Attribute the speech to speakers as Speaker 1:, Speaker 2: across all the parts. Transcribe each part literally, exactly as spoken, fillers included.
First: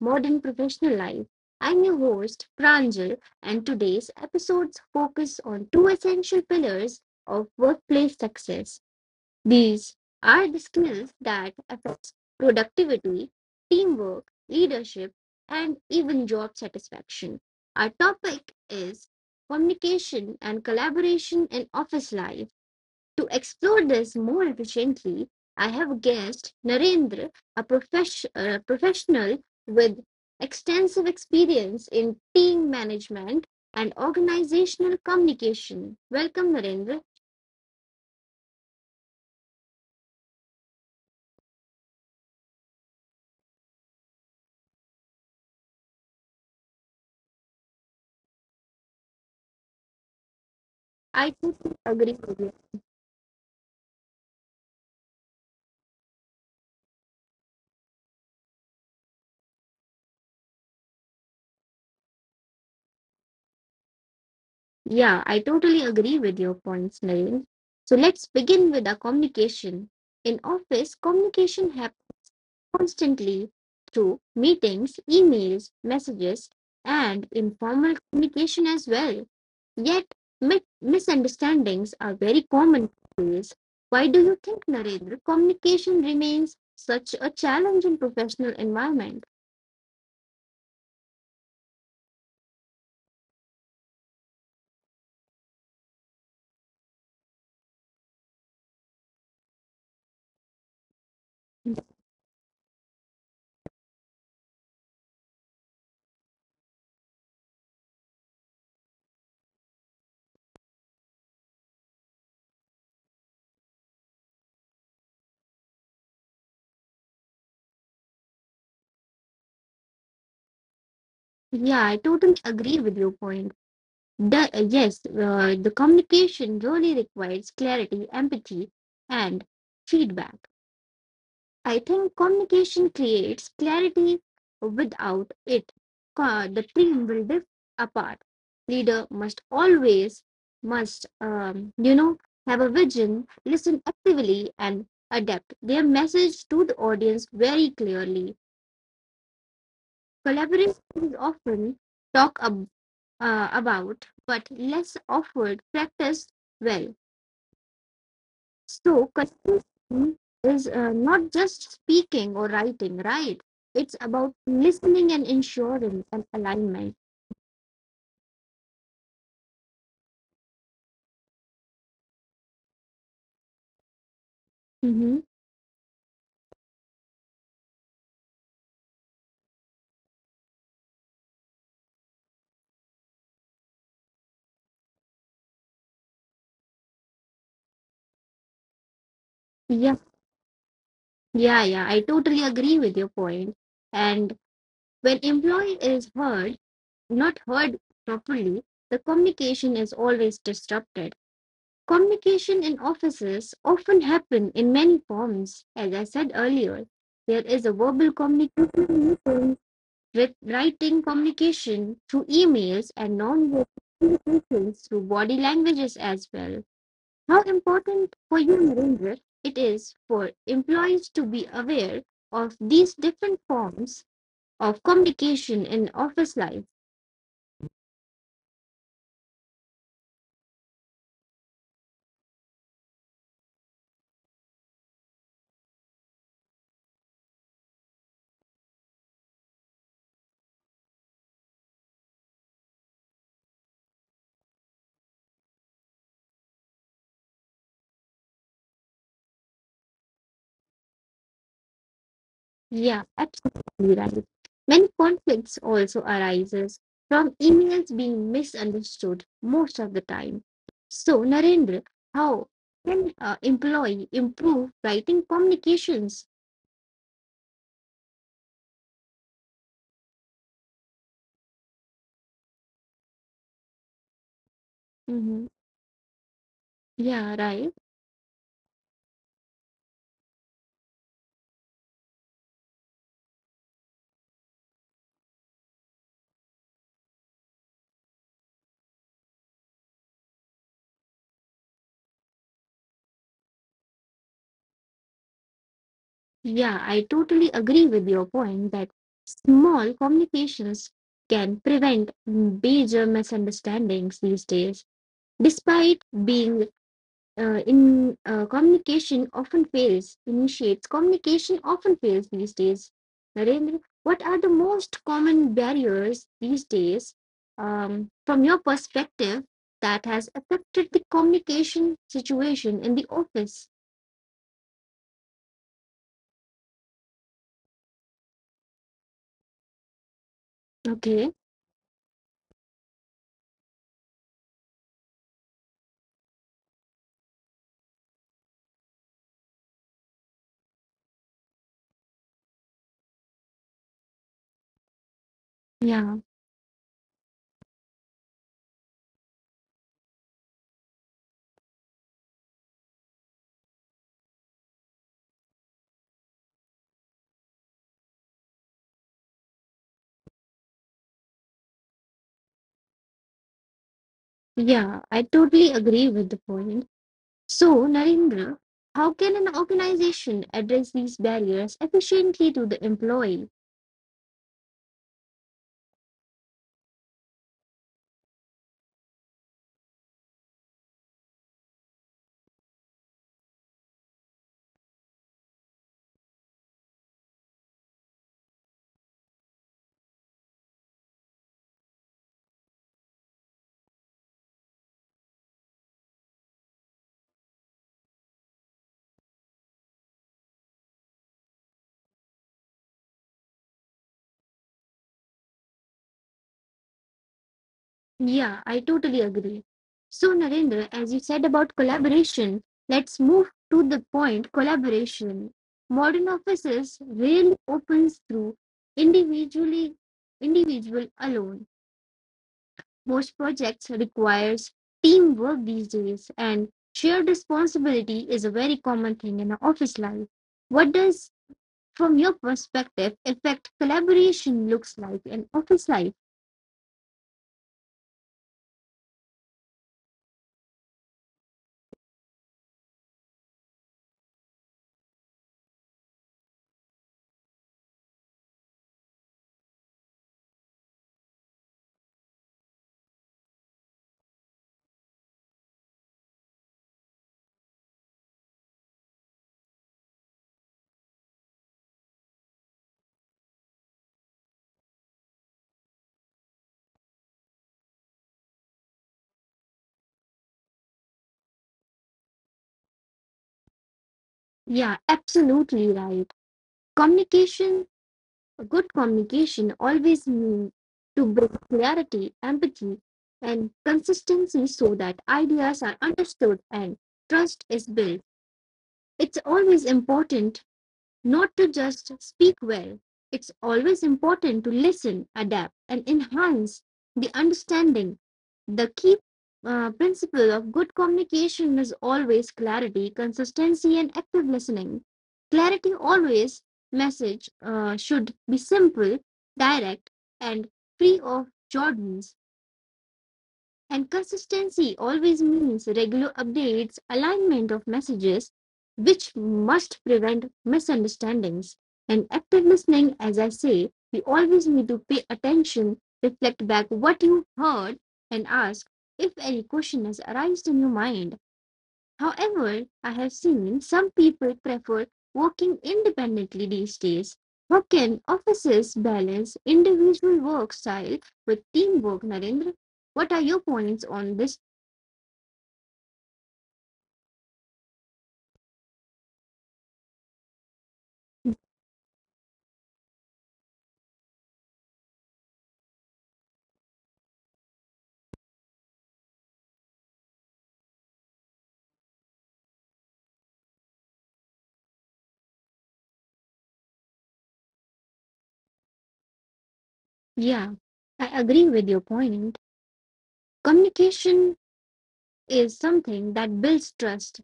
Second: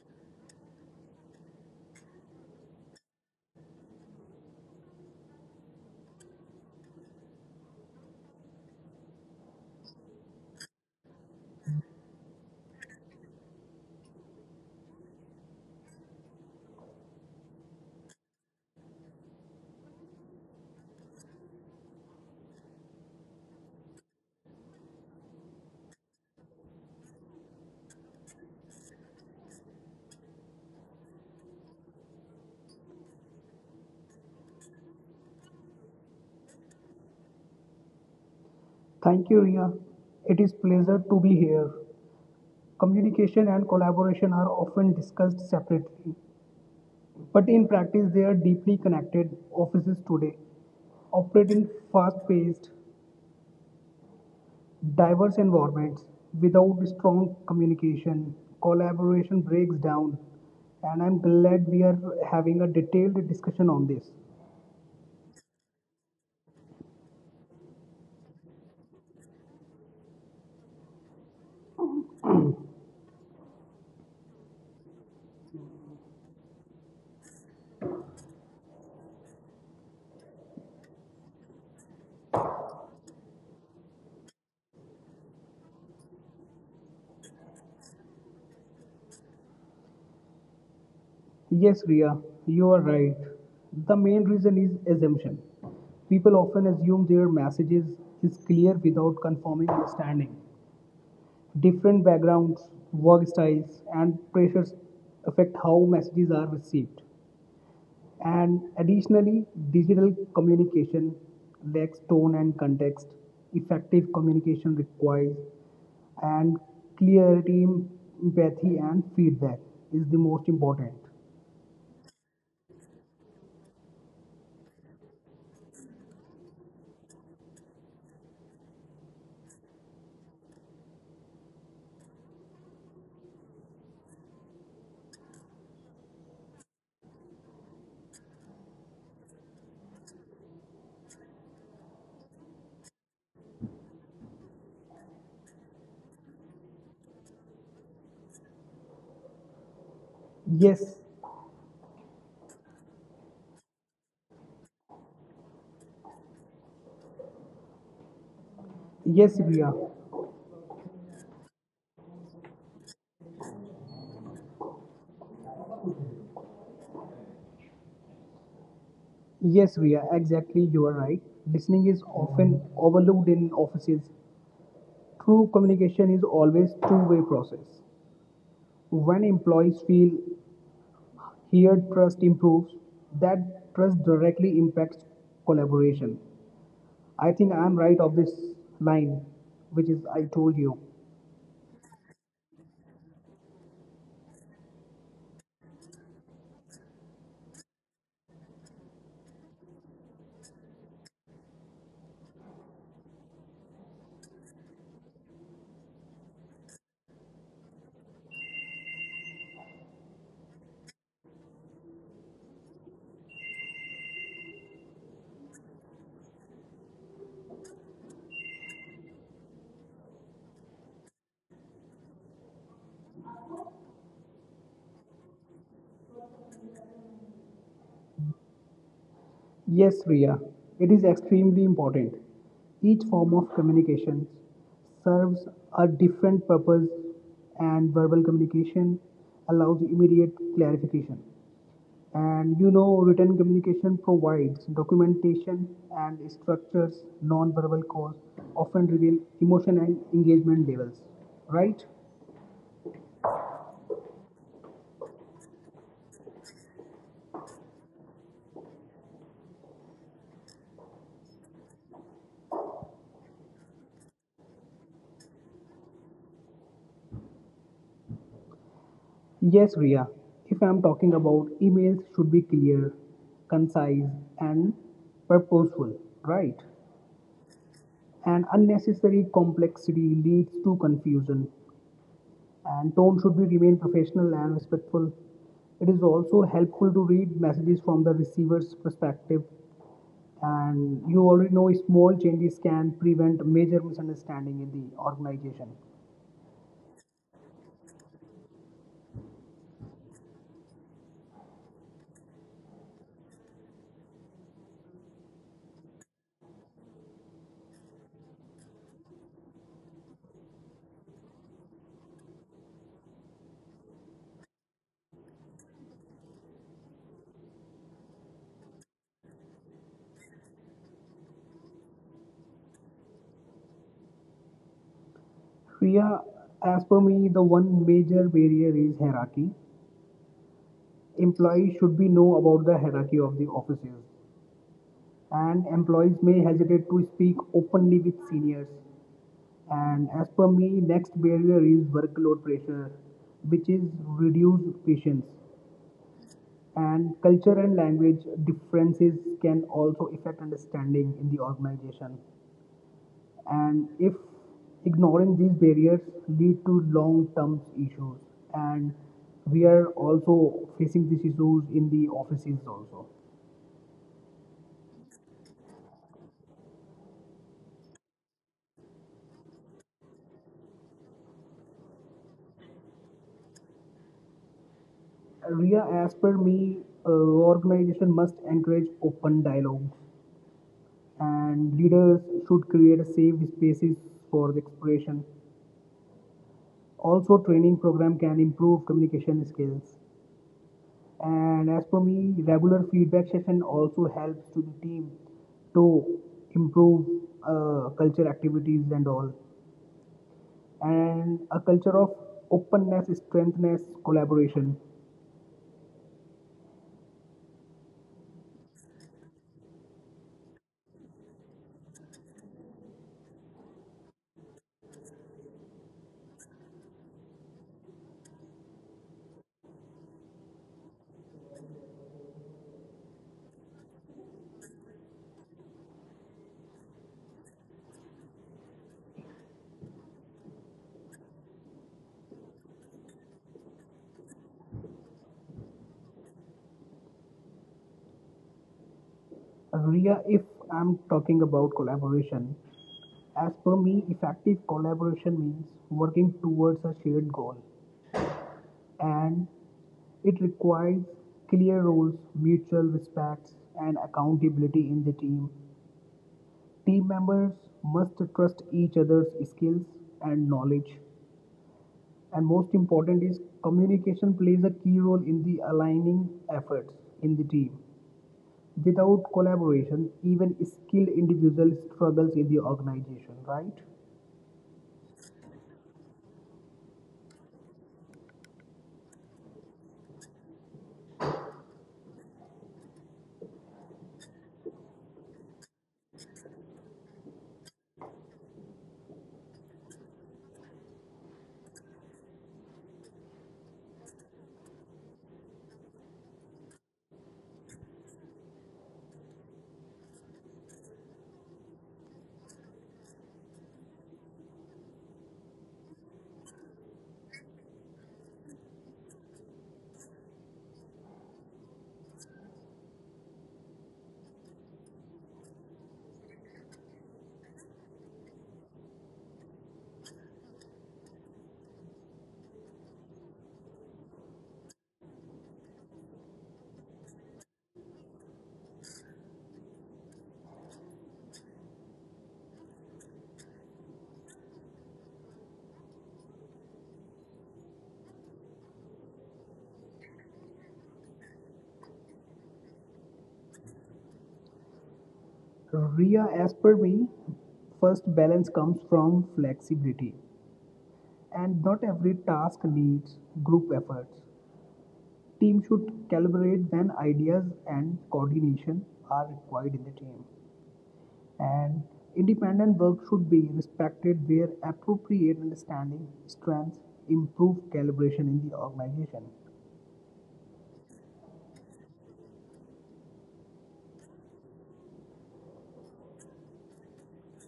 Speaker 1: modern professional life. I'm your host, Pranjal, and today's episodes focus on two essential pillars of workplace success. These are the skills that affect productivity, teamwork, leadership, and even job satisfaction. Our topic is communication and collaboration in office life to explore this more efficiently, I have guest Narendra, a profesh- uh, professional with extensive experience in team management and organizational communication. Welcome, Narendra.
Speaker 2: Thank you, Ria. It is pleasure to be here. Communication and collaboration are often discussed separately, but in practice they are deeply connected. Offices today
Speaker 1: I
Speaker 2: operate in
Speaker 1: totally agree with you.
Speaker 2: fast-paced, diverse environments. Without strong communication, collaboration breaks down, and I'm glad we are having a detailed discussion on this.
Speaker 1: Yeah, I totally agree with your points, Narendra. So let's begin with our communication. In office, communication happens constantly through meetings, emails, messages, and informal communication as well. Yet, mi- misunderstandings are very common these days. Why do you think, Narendra, communication remains such a challenge in professional environment?
Speaker 2: Yes, Ria, you are right. The main reason is assumption. People often assume their messages is clear without confirming understanding. Different backgrounds, work styles, and pressures affect how messages are received. And additionally, digital communication lacks tone and context. Effective communication requires and clarity, empathy, and feedback is the most important.
Speaker 1: Yeah, I totally agree with your point. The, uh, yes, uh, the communication really requires clarity, empathy, and feedback. I think communication creates clarity. Without it, co- the team will drift apart. Leader must always must um, you know have a vision, listen actively, and adapt their message to the audience very clearly. Collaboration
Speaker 2: Yes,
Speaker 1: is often talked ab- uh, about, but less offered practice well. So,
Speaker 2: Yes, Ria.
Speaker 1: conversation is uh, not just speaking or writing, right? It's about listening and ensuring an alignment.
Speaker 2: Yes, Ria, exactly. You are right. Listening is often overlooked in offices.
Speaker 1: hmm
Speaker 2: True communication is always two-way process. When employees feel heard, trust improves. That trust directly impacts collaboration. I think I am right of this line, which
Speaker 1: Yeah,
Speaker 2: is I told you.
Speaker 1: yeah, yeah, I totally agree with your point. And when employee is heard, not heard properly, the communication is always disrupted. Communication in offices often happen in many forms, as I said earlier. There is a verbal communication, with writing communication through emails and non-verbal communications through body languages as well. How important for you, Narendra, it is for employees to be aware of these different forms of communication in office life.
Speaker 2: Yes, Riya, it is extremely important. Each form of communication serves a different purpose, and verbal communication allows immediate clarification. And you know, written communication provides documentation and structures non-verbal cause often reveal emotion and engagement levels, right?
Speaker 1: Yeah, absolutely right. Many conflicts also arises from emails being misunderstood most of the time. So, Narendra, how can uh, employee improve writing communications.
Speaker 2: Yes, Ria. If I'm talking about emails should be clear, concise and
Speaker 1: Mm-hmm.
Speaker 2: purposeful, right?
Speaker 1: Yeah, right.
Speaker 2: And unnecessary complexity leads to confusion and tone should be remain professional and respectful. It is also helpful to read messages from the receiver's perspective and you already know small changes can prevent major misunderstanding in the organization.
Speaker 1: Yeah, I totally agree with your point that small communications can prevent major misunderstandings these days. Despite being uh, in uh, communication often fails, initiates communication often fails these days. Narendra, what are the most common barriers these days, um, from your perspective, that has affected the communication situation in the office?
Speaker 2: Priya, as per me, the one major barrier is hierarchy.
Speaker 1: Okay.
Speaker 2: Employees should be know about the hierarchy of the officers, and employees may hesitate to speak openly with seniors. And as per me, next barrier is workload pressure, which is reduced patience.
Speaker 1: Yeah.
Speaker 2: And culture and language differences can also affect understanding in the organization. And if ignoring these barriers lead to long-term issues, and we are also facing these issues in the offices also.
Speaker 1: Yeah, I totally agree with the point. So, Narendra, how can an organization address these barriers efficiently to the employee?
Speaker 2: Ria, as per me, uh, organization must encourage open dialogue, and leaders should create safe spaces for the exploration. Also, training program can improve communication skills. And as per me, regular feedback session also helps to the team to improve uh, culture activities and all. And a culture of openness, strengthness, collaboration.
Speaker 1: Yeah, I totally agree. So, Narendra, as you said about collaboration, let's move to the point collaboration. Modern offices rarely opens through individually individual alone. Most projects requires teamwork these days, and shared responsibility is a very common thing in our office life. What does, from your perspective, effect collaboration looks like in office life?
Speaker 2: Ria, if I'm talking about collaboration, as per me, effective collaboration means working towards a shared goal and it requires clear roles, mutual respects, and accountability in the team. Team members must trust each other's skills and knowledge. And most important is communication plays a key role in the aligning efforts in the team. Without collaboration, even skilled individuals struggles in the organization, right?
Speaker 1: Yeah, absolutely right. Communication, good communication always means to bring clarity, empathy, and consistency so that ideas are understood and trust is built. It's always important not to just speak well. It's always important to listen, adapt, and enhance the understanding. The key uh, principle of good communication is always clarity, consistency, and active listening. Clarity always message uh, should be simple, direct, and free of jargons. And consistency always means regular updates, alignment of messages, which must prevent misunderstandings. And active listening, as I say, we always need to pay attention, reflect back what you heard, and ask if any question has arisen in your mind. However, I have seen some people prefer working independently these days. How can offices balance individual work style with teamwork, Narendra? What are your points on this?
Speaker 2: Ria, as per me, first balance comes from flexibility, and not every task needs group efforts. Team should calibrate when ideas and coordination are required in the team. And independent work should be respected where appropriate understanding, strengths, improve calibration in the organization.
Speaker 1: Yeah, I agree with your point. Communication is something that builds trust.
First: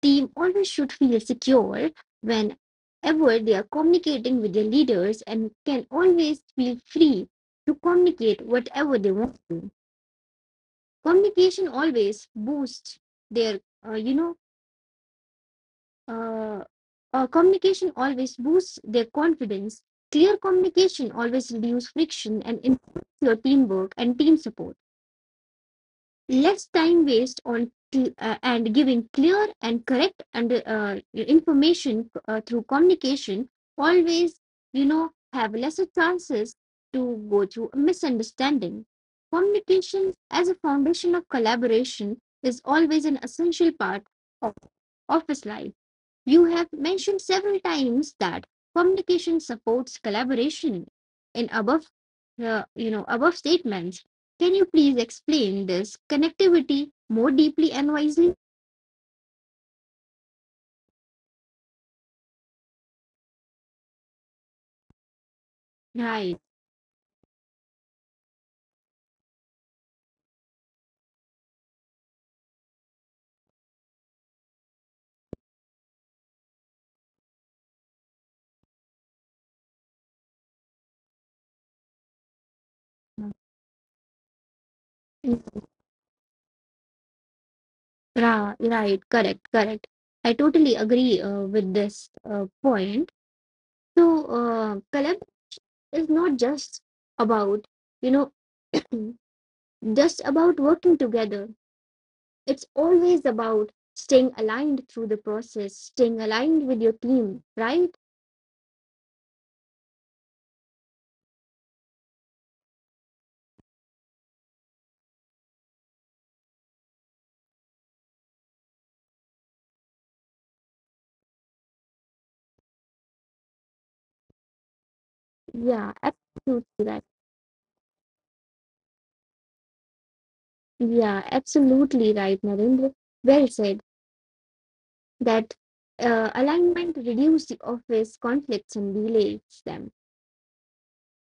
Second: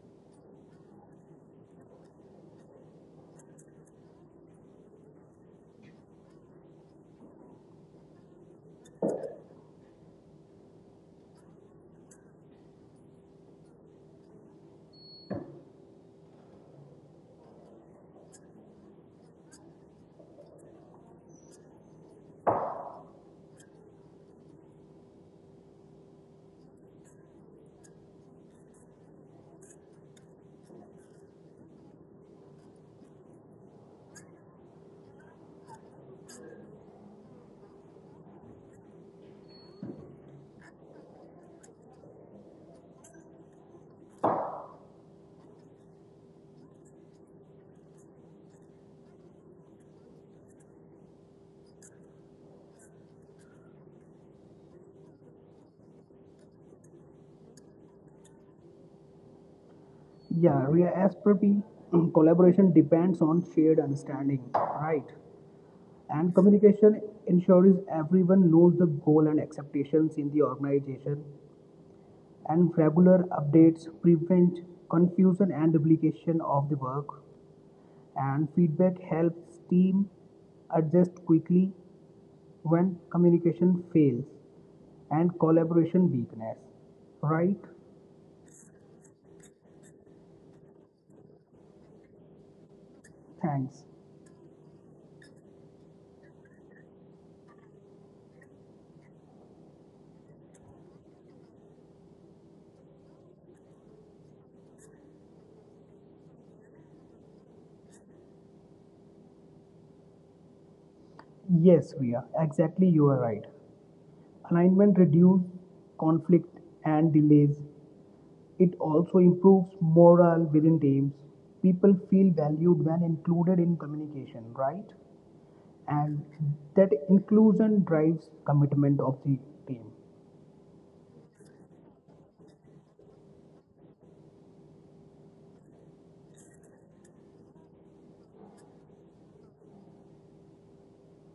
Speaker 1: Team always should feel secure whenever they are communicating with their leaders and can always feel free to communicate whatever they want to. Communication always boosts their uh, you know uh, uh, communication always boosts their confidence. Clear communication always reduces friction and improves your teamwork and team support, less time waste on cl- uh, and giving clear and correct and uh, information uh, through communication always you know have lesser chances to go through a misunderstanding. Communication as a foundation of collaboration is always an essential part of office life. You have mentioned several times that communication supports collaboration in above uh, you know above statements. Can you please explain this connectivity more deeply and wisely?
Speaker 2: Yeah, Ria, as per me, collaboration depends on shared understanding, right? And
Speaker 1: Right.
Speaker 2: communication ensures everyone knows the goal and expectations in the organization, and regular updates prevent confusion and duplication of the work. And feedback helps team adjust quickly when communication fails and
Speaker 1: Mm,
Speaker 2: collaboration weakness. Right?
Speaker 1: ra- right, correct, correct. I totally agree uh, with this uh, point.
Speaker 2: Thanks.
Speaker 1: So, uh, collab is not just about, you know, just about working together. It's always about staying aligned through the process, staying aligned with your team, right?
Speaker 2: Yes, Ria, exactly you are right. Alignment reduces conflict and delays. It also improves morale within teams. People feel valued when included in communication, right?
Speaker 1: Yeah,
Speaker 2: And
Speaker 1: absolutely
Speaker 2: that
Speaker 1: right.
Speaker 2: inclusion drives commitment of the team.
Speaker 1: Yeah, absolutely right, Narendra. Well said. That uh, alignment reduces the office conflicts and delays them.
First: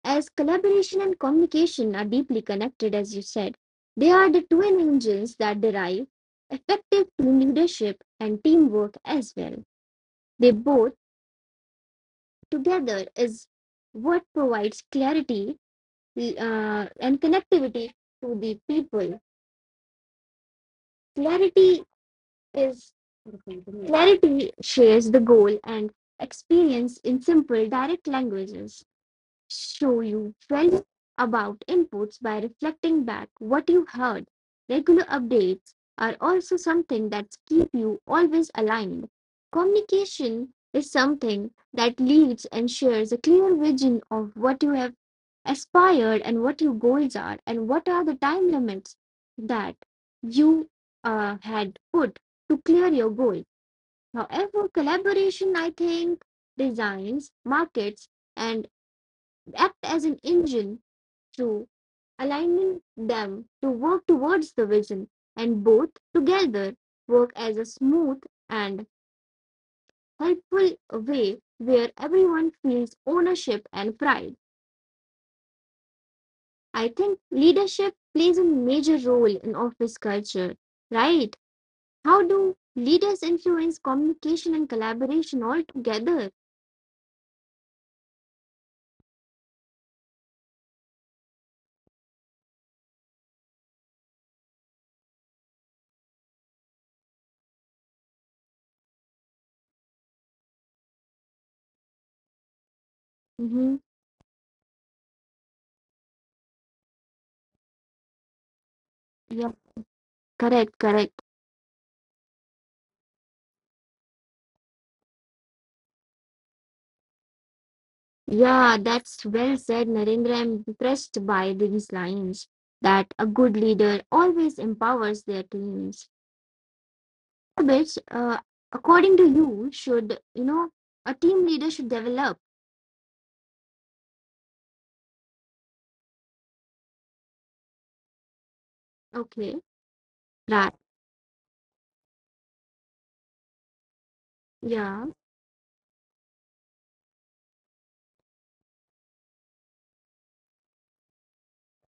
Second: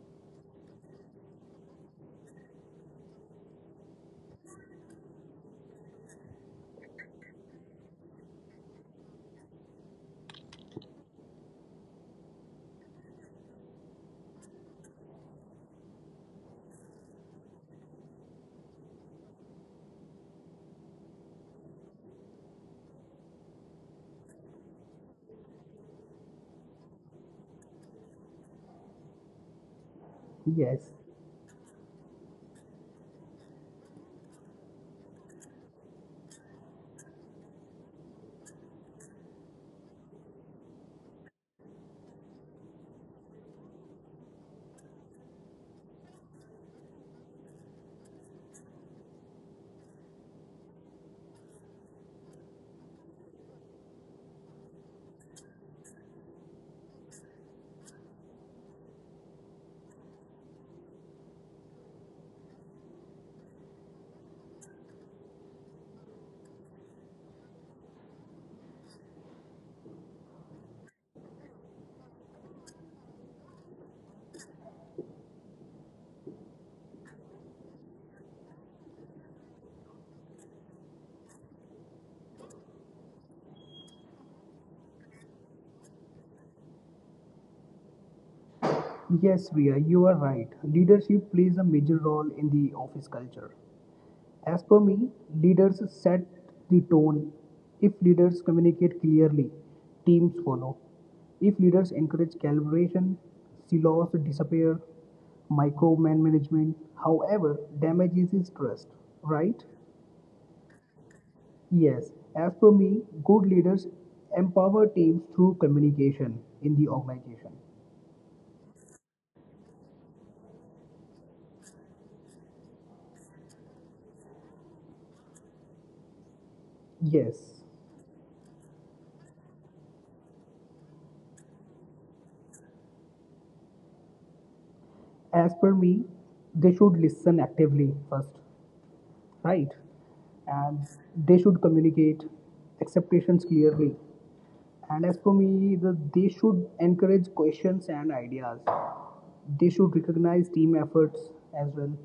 Speaker 1: As collaboration and communication are deeply connected, as you said, they are the twin engines that derive effective team leadership and teamwork as well. They both together is what provides clarity uh, and connectivity to the people. Clarity is clarity shares the goal and experience in simple, direct languages. Show you
Speaker 2: Yes.
Speaker 1: felt about inputs by reflecting back what you heard. Regular updates are also something that keep you always aligned. Communication is something that leads and shares a clear vision of what you have aspired and what your goals are and what are the time limits that you uh, had put to clear your goal. However, collaboration, I think, designs, markets, and act as an engine through aligning them to work towards the vision, and both together work as a smooth and helpful way where everyone feels ownership and pride. I think leadership plays a major role in office culture, right? How do leaders influence communication and collaboration all together?
Speaker 2: Yes, Ria, you are right. Leadership plays a major role in the office culture. As per me, leaders set the tone. If leaders communicate clearly, teams follow. If leaders encourage calibration,
Speaker 1: Mm-hmm.
Speaker 2: silos disappear, micromanagement, however, damages is trust,
Speaker 1: Yeah,
Speaker 2: right?
Speaker 1: correct, correct.
Speaker 2: Yes, as per me, good leaders empower teams through communication in the organization.
Speaker 1: Yeah, that's well said, Narendra. I'm impressed by these lines that a good leader always empowers their teams.
Speaker 2: Yes,
Speaker 1: Habits, uh, according to you, should, you know, a team leader should develop.
Speaker 2: as per me, they should listen actively first.
Speaker 1: Okay,
Speaker 2: Right?
Speaker 1: right.
Speaker 2: And they should communicate expectations clearly. And
Speaker 1: Yeah,
Speaker 2: as for me, the, they should encourage questions and ideas. They should recognize team efforts as well.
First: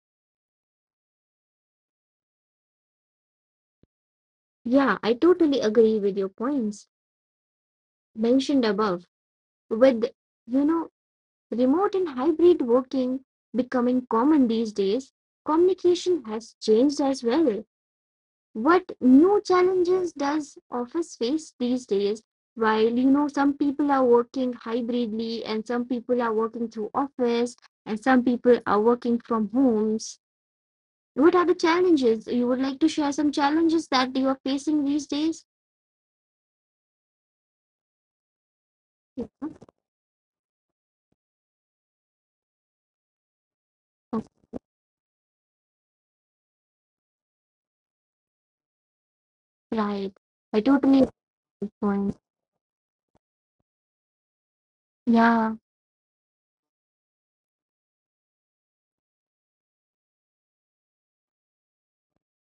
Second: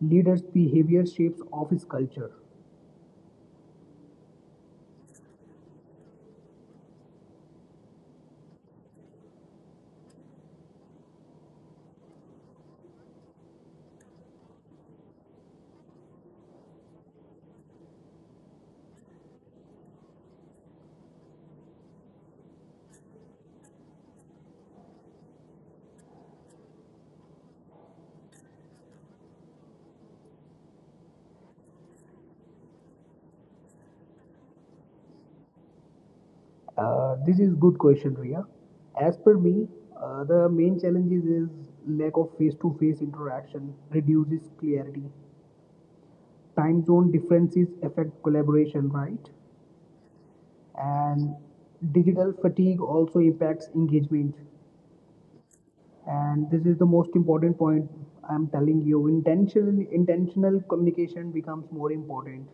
Speaker 2: Leaders' behavior shapes office culture.
Speaker 1: yeah, I totally agree with your points mentioned above. With, you know, remote and hybrid working becoming common these days, communication has changed as well. What new challenges does office face these days while you know some people are working hybridly and some people are working through office and some people are working from homes? What are the challenges you would like to share? Some challenges that you are facing these days.
Speaker 2: Uh, this is good question, Ria. As per me, uh, the main challenges is lack of face-to-face interaction
Speaker 1: Yeah,
Speaker 2: reduces clarity. Time zone differences affect collaboration, right?
Speaker 1: right. I totally
Speaker 2: And
Speaker 1: understand.
Speaker 2: digital fatigue also impacts engagement,
Speaker 1: Yeah.
Speaker 2: and this is the most important point I'm telling you. Intentional intentional communication becomes more important,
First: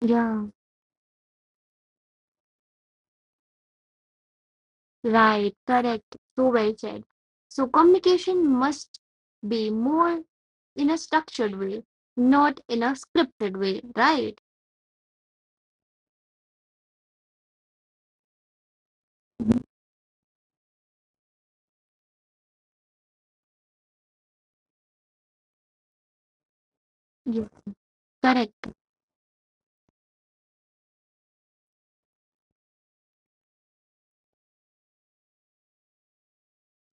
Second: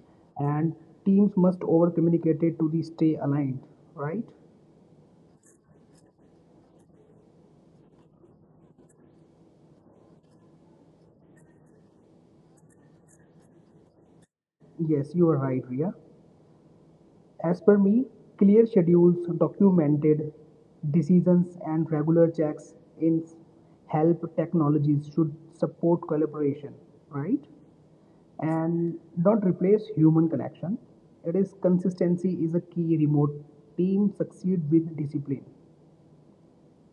Speaker 1: Yeah.
Speaker 2: and teams must over communicate it to the stay aligned, right?
Speaker 1: Right, correct. So well said. So communication must be more in a structured way, not in a scripted way, right?
Speaker 2: Yes, you are right, Ria. As per me, clear schedules, documented decisions, and regular checks in help technologies should support collaboration, right?
Speaker 1: Yes, correct.
Speaker 2: And not replace human connection. It is consistency is a key remote team succeed with discipline.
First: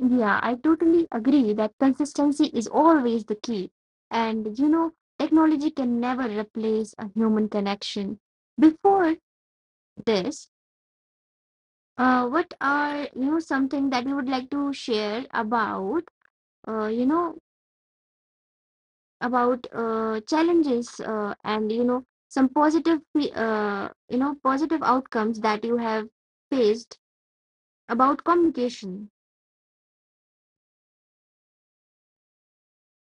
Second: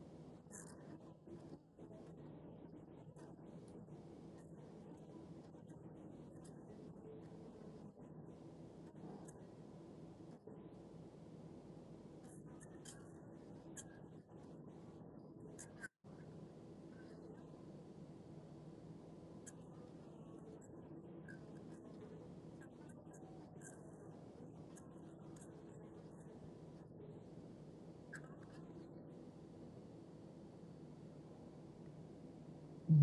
Speaker 1: Yeah, I totally agree that consistency is always the key. And you know, technology can never replace a human connection. Before this, uh, what are you know something that you would like to share about? Uh, you know, about uh, challenges uh, and you know some positive fe- uh, you know positive outcomes that you have faced about communication.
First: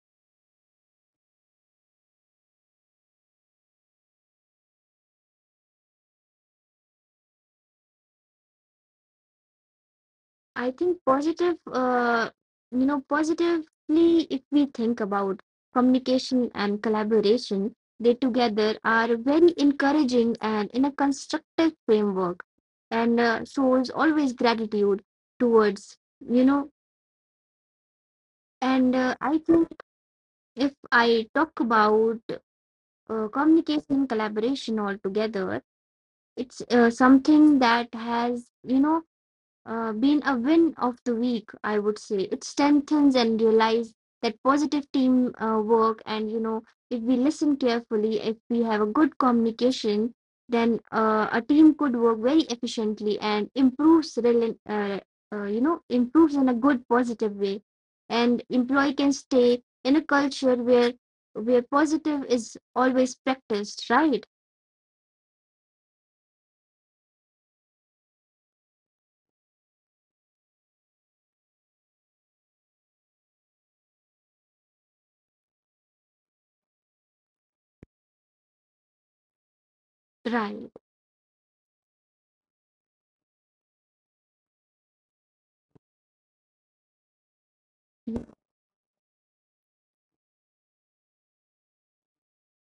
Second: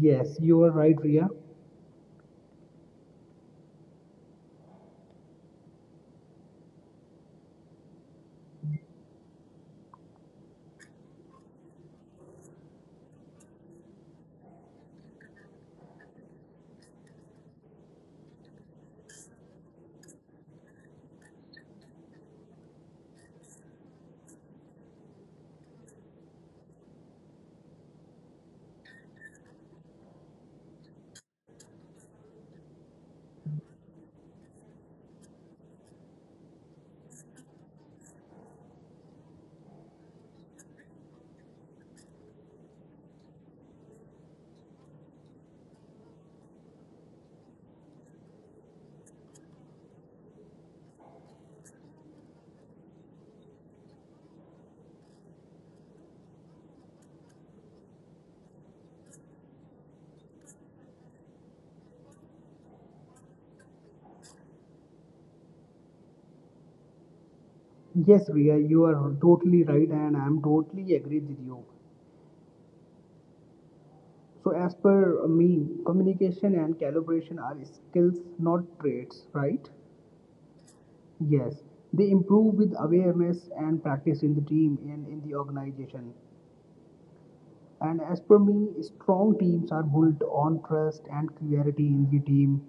Speaker 2: Yes, you are right, Ria.
Speaker 1: I think positive uh, you know positively if we think about communication and collaboration, they together are very encouraging and in a constructive framework and uh, shows always gratitude towards you know and uh, I think if I talk about uh, communication collaboration altogether, it's uh, something that has you know uh, been a win of the week, I would say. It strengthens and realize that positive team uh, work, and you know, if we listen carefully, if we have a good communication, then uh, a team could work very efficiently and improves, rela- uh, uh, you know, improves in a good positive way. And employee can stay in a culture where where positive is always practiced, right?
Speaker 2: Yes, Ria, you are totally right, and I'm totally agree with you. So, as per uh, me, communication and calibration are skills, not traits, right?
Speaker 1: Right.
Speaker 2: Yes, they improve with awareness and practice in the team and in the organization. And as per me, strong teams are built on trust and clarity in the team.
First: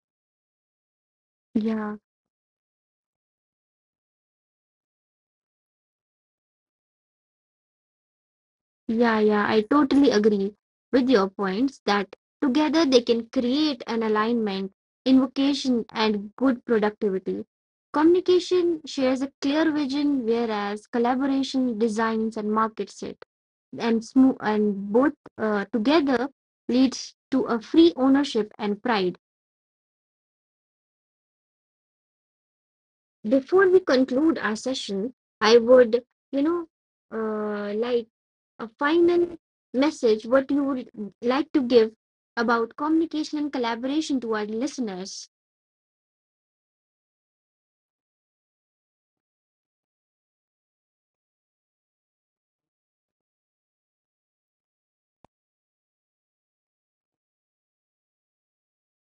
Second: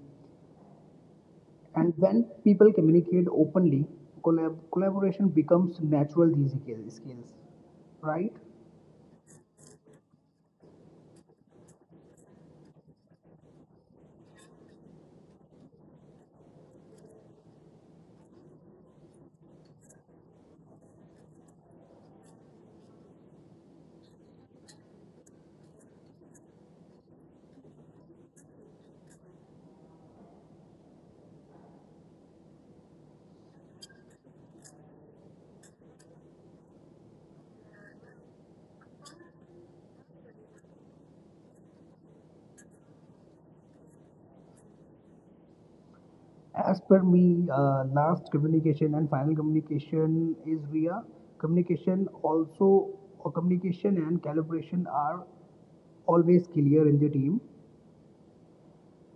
Speaker 2: And
Speaker 1: Yeah.
Speaker 2: when people communicate openly, collab- collaboration becomes natural. These skill- skills, right?
Speaker 1: Yeah, yeah, I totally agree with your points that together they can create an alignment, invocation, and good productivity. Communication shares a clear vision, whereas collaboration designs and markets it. And smooth and both uh, together leads to a free ownership and pride. Before we conclude our session, I would, you know, uh, like a final message what you would like to give about communication and collaboration to our listeners.
Speaker 2: As per me, uh, last communication and final communication is via communication. Also, uh, communication and calibration are always clear in the team.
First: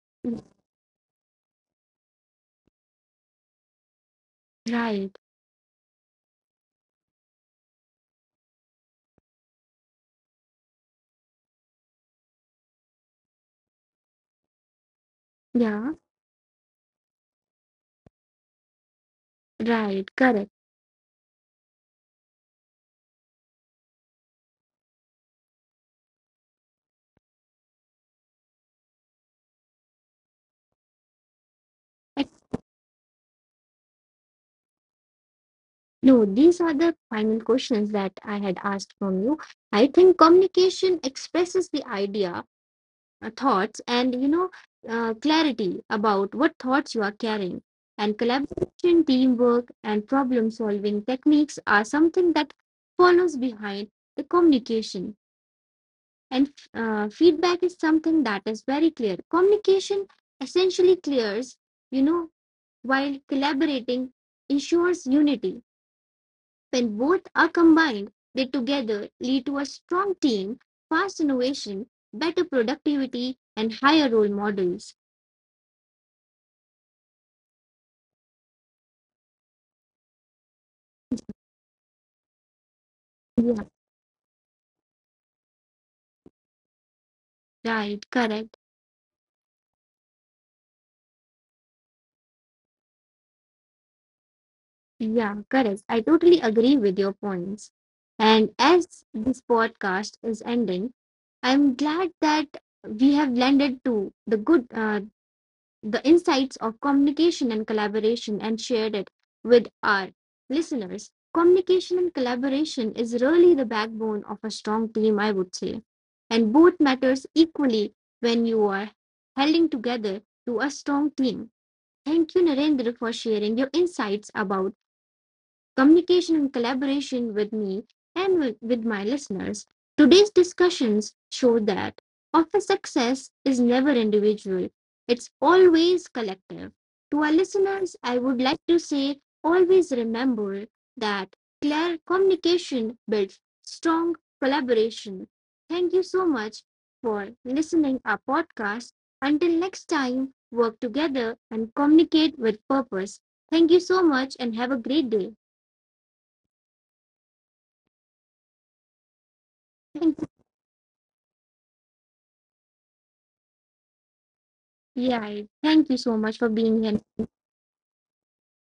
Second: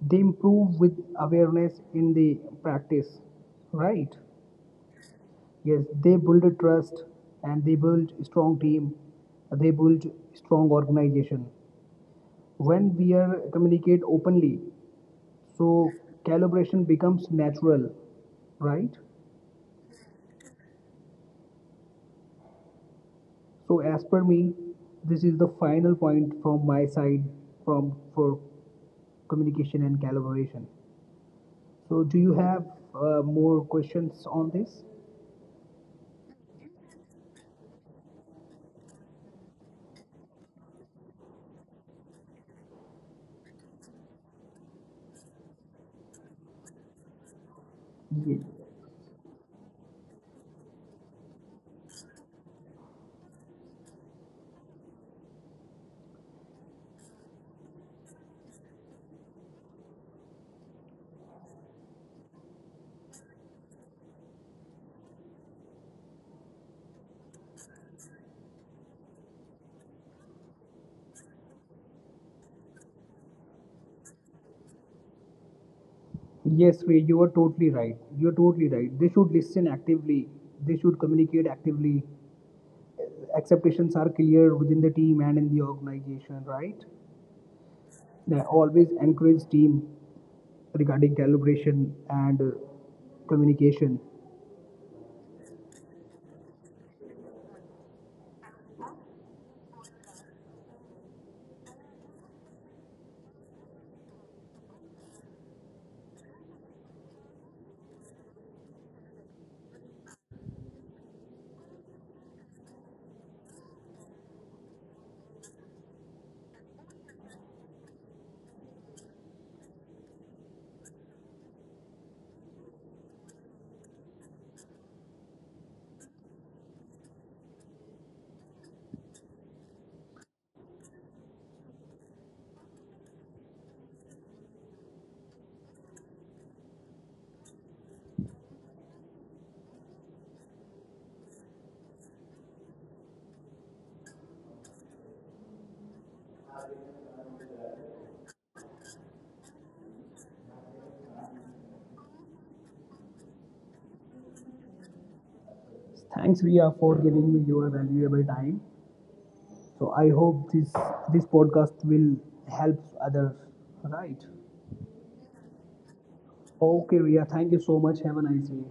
Speaker 2: They improve with awareness in the practice, right?
Speaker 1: Right.
Speaker 2: Yes, they build a trust and they build strong team. They build strong organization. When we are communicate openly, so
Speaker 1: Yeah.
Speaker 2: calibration becomes natural, right?
Speaker 1: Right. Correct.
Speaker 2: So as per me, this is the final point from my side from for communication and collaboration. So do
Speaker 1: And
Speaker 2: you have uh, more questions on this?
Speaker 1: no, these are the final questions that I had asked from you. I think communication expresses the idea, uh, thoughts, and you know, uh, clarity about what thoughts you are carrying. And
Speaker 2: Yes.
Speaker 1: collaboration, teamwork, and problem solving techniques are something that follows behind the communication. And uh, feedback is something that is very clear. Communication essentially clears, you know, while collaborating ensures unity. When both are combined, they together lead to a strong team, fast innovation, better productivity, and higher role models.
Speaker 2: Yes, Ray, you are totally right. You are totally right. They should listen actively. They should communicate actively.
Speaker 1: Yeah,
Speaker 2: Expectations are clear within the team and in the organization, right?
Speaker 1: right,
Speaker 2: They
Speaker 1: correct.
Speaker 2: always encourage team regarding calibration and uh, communication.
Speaker 1: Yeah, correct. I totally agree with your points. And as this podcast is ending, I'm glad that we have landed to the good uh, the insights of communication and collaboration and shared it with our listeners. Communication and collaboration is really the backbone of a strong team, I would say. And both matters equally when you are holding together to a strong team. Thank you, Narendra, for sharing your insights about communication and collaboration with me and with, with my listeners. Today's discussions show that office success is never individual, it's always collective. To our listeners, I would like to say always remember that clear communication builds strong collaboration. Thank you so much for listening our podcast. Until next time, work together and communicate with purpose. Thank you so much and have a great day.
Speaker 2: Thanks, Ria, for giving me your valuable time. So I
Speaker 1: Thank you.
Speaker 2: hope this this podcast will help others. Right.
Speaker 1: Yeah, thank you so much for being
Speaker 2: Okay,
Speaker 1: here.
Speaker 2: Ria. Thank you so much. Have a nice day.